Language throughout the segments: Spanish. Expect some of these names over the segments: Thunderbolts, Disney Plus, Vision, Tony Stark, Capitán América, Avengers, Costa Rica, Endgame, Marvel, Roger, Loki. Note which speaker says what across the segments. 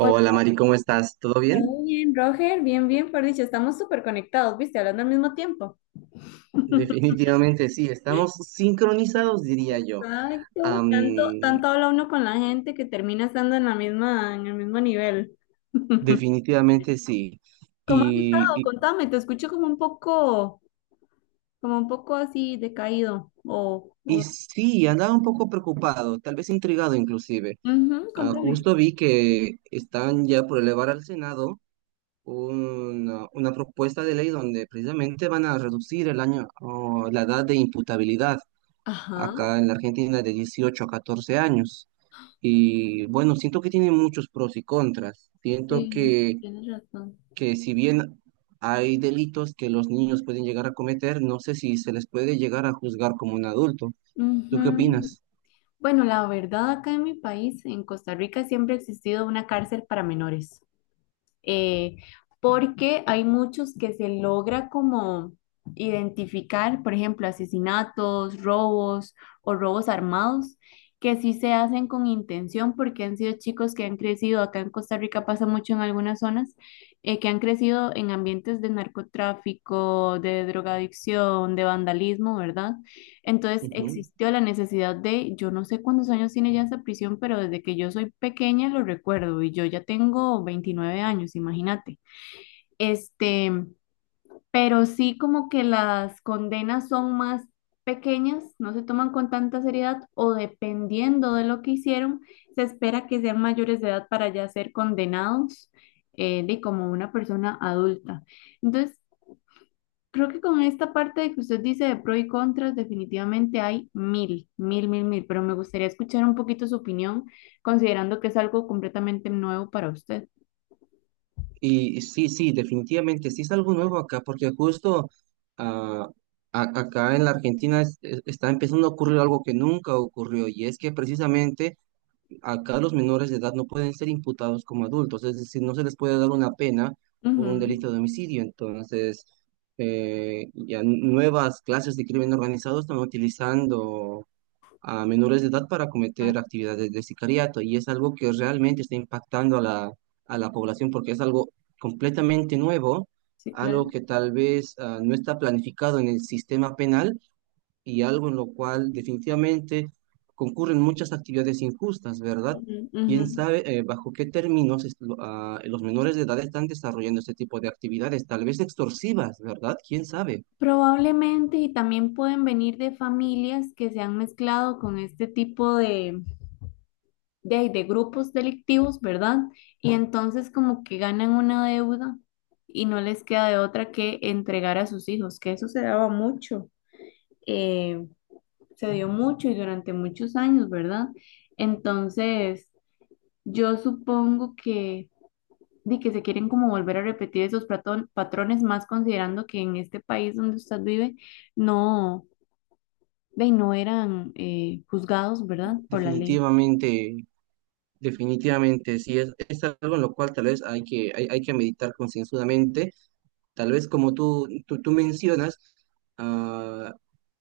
Speaker 1: Hola,
Speaker 2: Mari, ¿cómo estás? ¿Todo bien?
Speaker 1: ¿todo bien, Roger? Bien, bien, por dicho, estamos súper conectados, ¿viste? Hablando al mismo tiempo.
Speaker 2: Definitivamente sí, estamos sincronizados, diría yo.
Speaker 1: Exacto,
Speaker 2: Am,
Speaker 1: tanto, tanto habla uno con la gente que termina estando en la misma, en el mismo nivel.
Speaker 2: Definitivamente sí.
Speaker 1: ¿Cómo has estado?
Speaker 2: Y, y-
Speaker 1: Contame, te escucho como un poco así decaído.
Speaker 2: y
Speaker 1: O...
Speaker 2: sí, andaba un poco preocupado, tal vez intrigado inclusive.
Speaker 1: Ujú,
Speaker 2: Ah,
Speaker 1: contame.
Speaker 2: justo vi que están ya por elevar al Senado una propuesta de ley donde precisamente van a reducir el año, o la edad de imputabilidad
Speaker 1: Ajá,
Speaker 2: acá en la Argentina de 18 a 14 años. Y bueno, siento que tiene muchos pros y contras. Siento
Speaker 1: sí,
Speaker 2: que,
Speaker 1: tienes razón.
Speaker 2: que si bien hay delitos que los niños pueden llegar a cometer, no sé si se les puede llegar a juzgar como un adulto. ¿Tú qué
Speaker 1: Ujú.
Speaker 2: opinas?
Speaker 1: Bueno, la verdad, acá en mi país, en Costa Rica, siempre ha existido una cárcel para menores. eh, Porque hay muchos que se logra como identificar, por ejemplo, asesinatos, robos o robos armados, que sí se hacen con intención porque han sido chicos que han crecido, acá en Costa Rica pasa mucho en algunas zonas, que han crecido en ambientes de narcotráfico, de drogadicción, de vandalismo, ¿verdad? Entonces
Speaker 2: Ujú.
Speaker 1: existió la necesidad de, yo no sé cuántos años tiene ya esa prisión, pero desde que yo soy pequeña lo recuerdo y yo ya tengo 29 años, imagínate. Este, pero sí como que las condenas son más pequeñas, no se toman con tanta seriedad o dependiendo de lo que hicieron, se espera que sean mayores de edad para ya ser condenados de como una persona adulta. Entonces, creo que con esta parte de que usted dice de pros y contras, definitivamente hay mil, pero me gustaría escuchar un poquito su opinión, considerando que es algo completamente nuevo para usted.
Speaker 2: Y sí, sí, definitivamente, sí es algo nuevo acá, porque justo ah, acá en la Argentina está empezando a ocurrir algo que nunca ocurrió, y es que precisamente acá los menores de edad no pueden ser imputados como adultos, es decir, no se les puede dar una pena por un
Speaker 1: Ujú.
Speaker 2: delito de homicidio. Entonces, ya nuevas clases de crimen organizado están utilizando a menores de edad para
Speaker 1: Ah,
Speaker 2: cometer actividades de sicariato y es algo que realmente está impactando a la población porque es algo completamente nuevo,
Speaker 1: sí,
Speaker 2: algo
Speaker 1: claro.
Speaker 2: que tal vez no está planificado en el sistema penal y algo en lo cual definitivamente concurren muchas actividades injustas, ¿verdad?
Speaker 1: Ujú, ujú.
Speaker 2: ¿Quién sabe bajo qué términos los menores de edad están desarrollando este tipo de actividades? Tal vez extorsivas, ¿verdad? ¿Quién sabe?
Speaker 1: Probablemente y también pueden venir de familias que se han mezclado con este tipo de, de grupos delictivos, ¿verdad? Y entonces como que ganan una deuda y no les queda de otra que entregar a sus hijos, que eso se daba mucho. Eh, Se dio mucho y durante muchos años, ¿verdad? Entonces, yo supongo que, di que se quieren como volver a repetir esos patrones, más considerando que en este país donde usted vive no, de, no eran juzgados, ¿verdad? Por la ley.
Speaker 2: Definitivamente Definitivamente, sí, es algo en lo cual tal vez hay que meditar concienzudamente. Tal vez como tú mencionas, ah,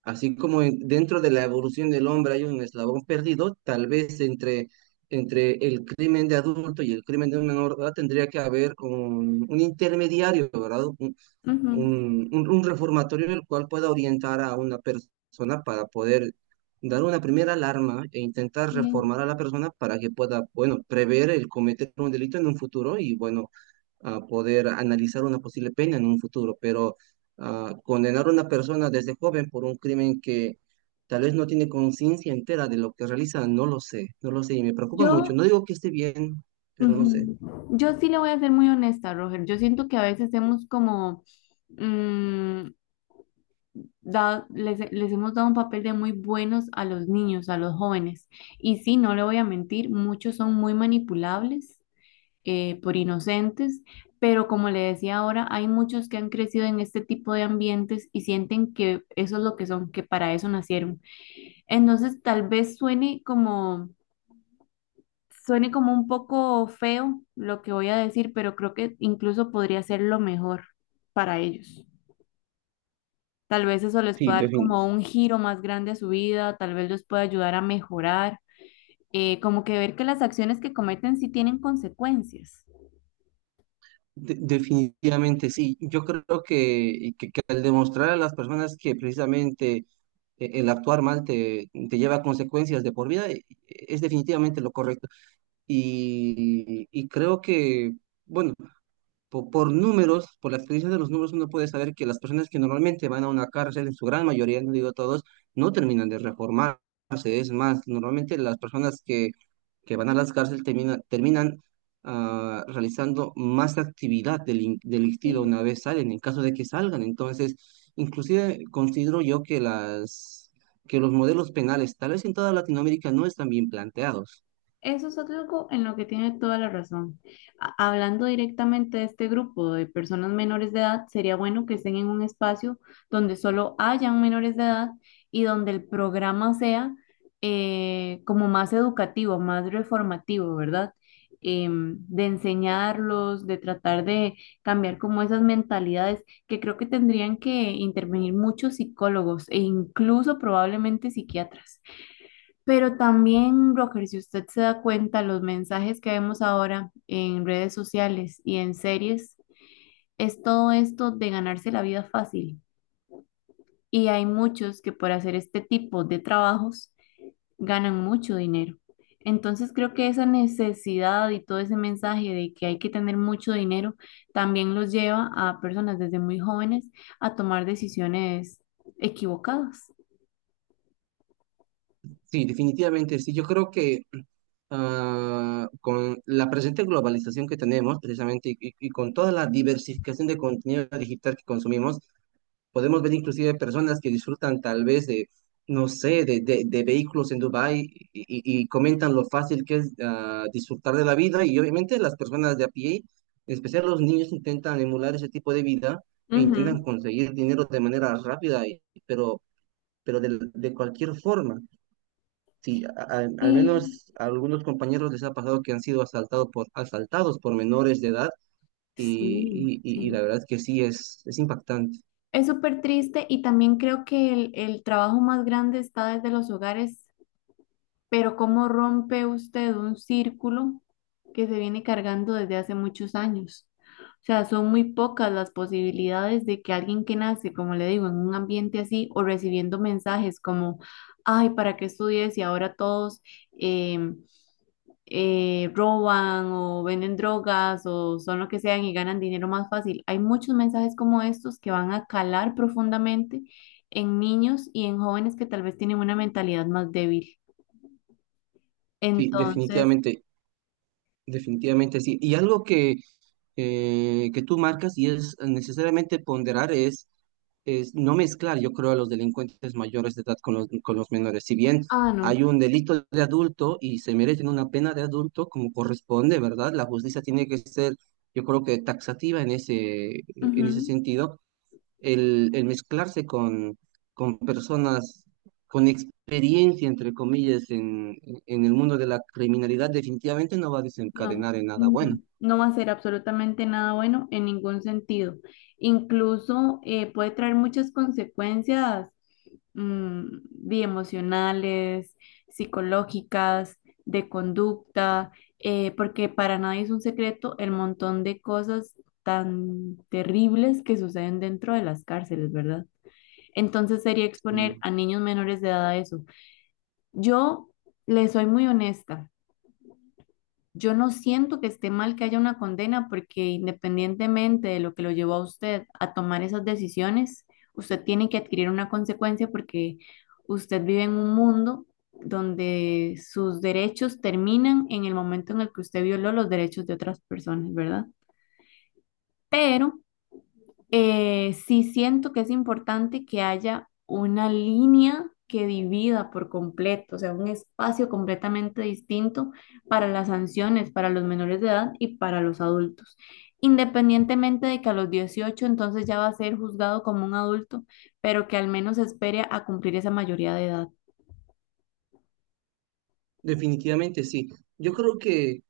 Speaker 2: así como dentro de la evolución del hombre hay un eslabón perdido, tal vez entre, entre el crimen de adulto y el crimen de un menor, ¿verdad? Tendría que haber un intermediario, ¿verdad?
Speaker 1: Ujú,
Speaker 2: Un reformatorio en el cual pueda orientar a una persona para poder dar una primera alarma e intentar
Speaker 1: sí.
Speaker 2: reformar a la persona para que pueda, bueno, prever el cometer un delito en un futuro y, bueno, poder analizar una posible pena en un futuro. Pero condenar a una persona desde joven por un crimen que tal vez no tiene conciencia entera de lo que realiza, no lo sé, no lo sé y me preocupa mucho.
Speaker 1: Yo,
Speaker 2: No digo que esté bien, pero no sé.
Speaker 1: ujú, yo sí le voy a ser muy honesta, Roger. Yo siento que a veces hemos como... mm, les hemos dado un papel de muy buenos a los niños, a los jóvenes. Y sí, no le voy a mentir, muchos son muy manipulables por inocentes, pero como le decía ahora, hay muchos que han crecido en este tipo de ambientes y sienten que eso es lo que son, que para eso nacieron. Entonces, tal vez suene como... Suene como un poco feo lo que voy a decir, pero creo que incluso podría ser lo mejor para ellos. Tal vez eso les
Speaker 2: Sí,
Speaker 1: pueda dar como
Speaker 2: definitivamente.
Speaker 1: un giro más grande a su vida, tal vez les pueda ayudar a mejorar, como que ver que las acciones que cometen sí tienen consecuencias.
Speaker 2: Definitivamente sí. Yo creo que al demostrar a las personas que precisamente el actuar mal te lleva a consecuencias de por vida, es definitivamente lo correcto. Y creo que, bueno, por números, por la experiencia de los números, uno puede saber que las personas que normalmente van a una cárcel, en su gran mayoría, no digo todos, no terminan de reformarse. Es más, normalmente las personas que van a las cárceles terminan realizando más actividad delictiva
Speaker 1: Sí.
Speaker 2: una vez salen, en caso de que salgan. Entonces, inclusive considero yo que que los modelos penales, tal vez en toda Latinoamérica, no están bien planteados.
Speaker 1: Eso es algo en lo que tiene toda la razón. Hablando directamente de este grupo de personas menores de edad, sería bueno que estén en un espacio donde solo hayan menores de edad y donde el programa sea como más educativo, más reformativo, ¿verdad? De enseñarlos, de tratar de cambiar como esas mentalidades, que creo que tendrían que intervenir muchos psicólogos e incluso probablemente psiquiatras. Pero también, Rocker, si usted se da cuenta, los mensajes que vemos ahora en redes sociales y en series es todo esto de ganarse la vida fácil. Y hay muchos que por hacer este tipo de trabajos ganan mucho dinero. Entonces creo que esa necesidad y todo ese mensaje de que hay que tener mucho dinero también los lleva a personas desde muy jóvenes a tomar decisiones equivocadas.
Speaker 2: Sí, definitivamente, sí. Yo creo que con la presente globalización que tenemos, precisamente, y con toda la diversificación de contenido digital que consumimos, podemos ver inclusive personas que disfrutan tal vez no sé, de vehículos en Dubái y comentan lo fácil que es disfrutar de la vida. Y obviamente las personas de a pie, en especial los niños, intentan emular ese tipo de vida e
Speaker 1: Ujú.
Speaker 2: intentan conseguir dinero de manera rápida, pero de cualquier forma. Sí, al
Speaker 1: Sí,
Speaker 2: menos a algunos compañeros les ha pasado que han sido asaltados por menores de edad y,
Speaker 1: sí,
Speaker 2: y
Speaker 1: sí.
Speaker 2: la verdad es que sí, es impactante.
Speaker 1: Es súper triste y también creo que el trabajo más grande está desde los hogares, pero ¿cómo rompe usted un círculo que se viene cargando desde hace muchos años? O sea, son muy pocas las posibilidades de que alguien que nace, como le digo, en un ambiente así o recibiendo mensajes como, ay, ¿para qué estudies? Y ahora todos... em, roban o venden drogas o son lo que sean y ganan dinero más fácil. Hay muchos mensajes como estos que van a calar profundamente en niños y en jóvenes que tal vez tienen una mentalidad más débil.
Speaker 2: Sí,
Speaker 1: Entonces,
Speaker 2: definitivamente, definitivamente sí. Y algo que tú marcas y es necesariamente ponderar es no mezclar, yo creo, a los delincuentes mayores de edad con los menores. Si bien
Speaker 1: ah, no.
Speaker 2: hay un delito de adulto y se merecen una pena de adulto como corresponde, ¿verdad? La justicia tiene que ser, yo creo que taxativa en ese
Speaker 1: Ujú.
Speaker 2: sentido. El mezclarse con personas con experiencia, entre comillas, en el mundo de la criminalidad, definitivamente no va a
Speaker 1: No,
Speaker 2: desencadenar en nada bueno.
Speaker 1: no, no va a ser absolutamente nada bueno en ningún sentido. Incluso puede traer muchas consecuencias de emocionales, psicológicas, de conducta, porque para nadie es un secreto el montón de cosas tan terribles que suceden dentro de las cárceles, ¿verdad? Entonces sería exponer
Speaker 2: Mm,
Speaker 1: a niños menores de edad a eso. Yo les soy muy honesta. Yo no siento que esté mal que haya una condena porque independientemente de lo que lo llevó a usted a tomar esas decisiones, usted tiene que adquirir una consecuencia porque usted vive en un mundo donde sus derechos terminan en el momento en el que usted violó los derechos de otras personas, ¿verdad? Pero sí siento que es importante que haya una línea que divida por completo, o sea, un espacio completamente distinto para las sanciones, para los menores de edad y para los adultos. Independientemente de que a los 18 entonces ya va a ser juzgado como un adulto, pero que al menos espere a cumplir esa mayoría de edad.
Speaker 2: Definitivamente sí. Yo creo que,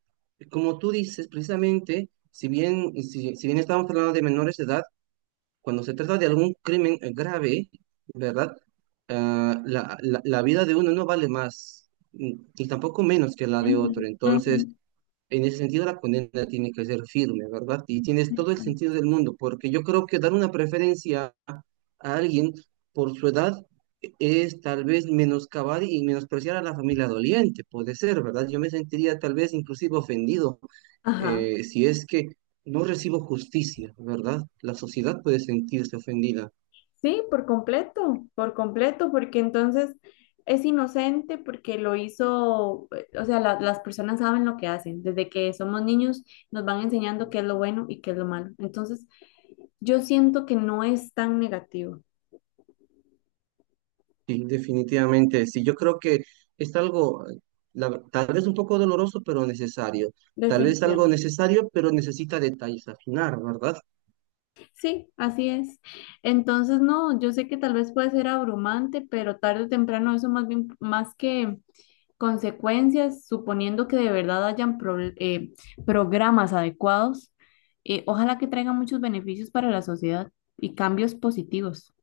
Speaker 2: como tú dices, precisamente, si bien estamos hablando de menores de edad, cuando se trata de algún crimen grave, ¿verdad? Ah, la vida de uno no vale más, ni tampoco menos que la de
Speaker 1: Ujú,
Speaker 2: otro.
Speaker 1: ujú,
Speaker 2: Entonces, en ese sentido, la condena tiene que ser firme, ¿verdad? Y tienes todo el sentido
Speaker 1: exacto.
Speaker 2: del mundo, porque yo creo que dar una preferencia a alguien por su edad es tal vez menoscabar y menospreciar a la familia doliente, puede ser, ¿verdad? Yo me sentiría tal vez inclusive ofendido
Speaker 1: Ajá.
Speaker 2: si es que no recibo justicia, ¿verdad? La sociedad puede sentirse ofendida.
Speaker 1: Sí, por completo, porque entonces es inocente porque lo hizo, o sea, las personas saben lo que hacen. Desde que somos niños nos van enseñando qué es lo bueno y qué es lo malo. Entonces, yo siento que no es tan negativo.
Speaker 2: Sí, definitivamente, sí, yo creo que es algo, tal vez un poco doloroso, pero necesario. Tal vez algo
Speaker 1: Definitivamente.
Speaker 2: necesario, pero necesita detalles afinar, ¿verdad?
Speaker 1: Sí, así es. Entonces, no, yo sé que tal vez puede ser abrumante, pero tarde o temprano eso más bien, más que consecuencias, suponiendo que de verdad hayan programas adecuados, ojalá que traigan muchos beneficios para la sociedad y cambios positivos.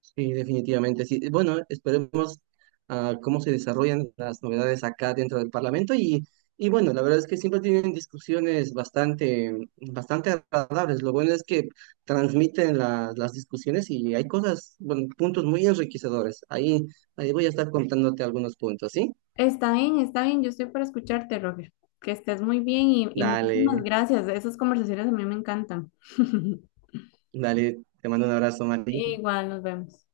Speaker 2: Sí, definitivamente, sí. Bueno, esperemos cómo se desarrollan las novedades acá dentro del Parlamento y bueno, la verdad es que siempre tienen discusiones bastante, bastante agradables. Lo bueno es que transmiten las discusiones y hay cosas, bueno, puntos muy enriquecedores. Ahí, voy a estar contándote algunos puntos, ¿sí?
Speaker 1: Está bien, está bien. Yo estoy para escucharte, Roger. Que estés muy bien y muchísimas
Speaker 2: Dale.
Speaker 1: gracias. Esas conversaciones a mí me encantan.
Speaker 2: Dale, te mando un abrazo, Mati.
Speaker 1: Igual, nos vemos.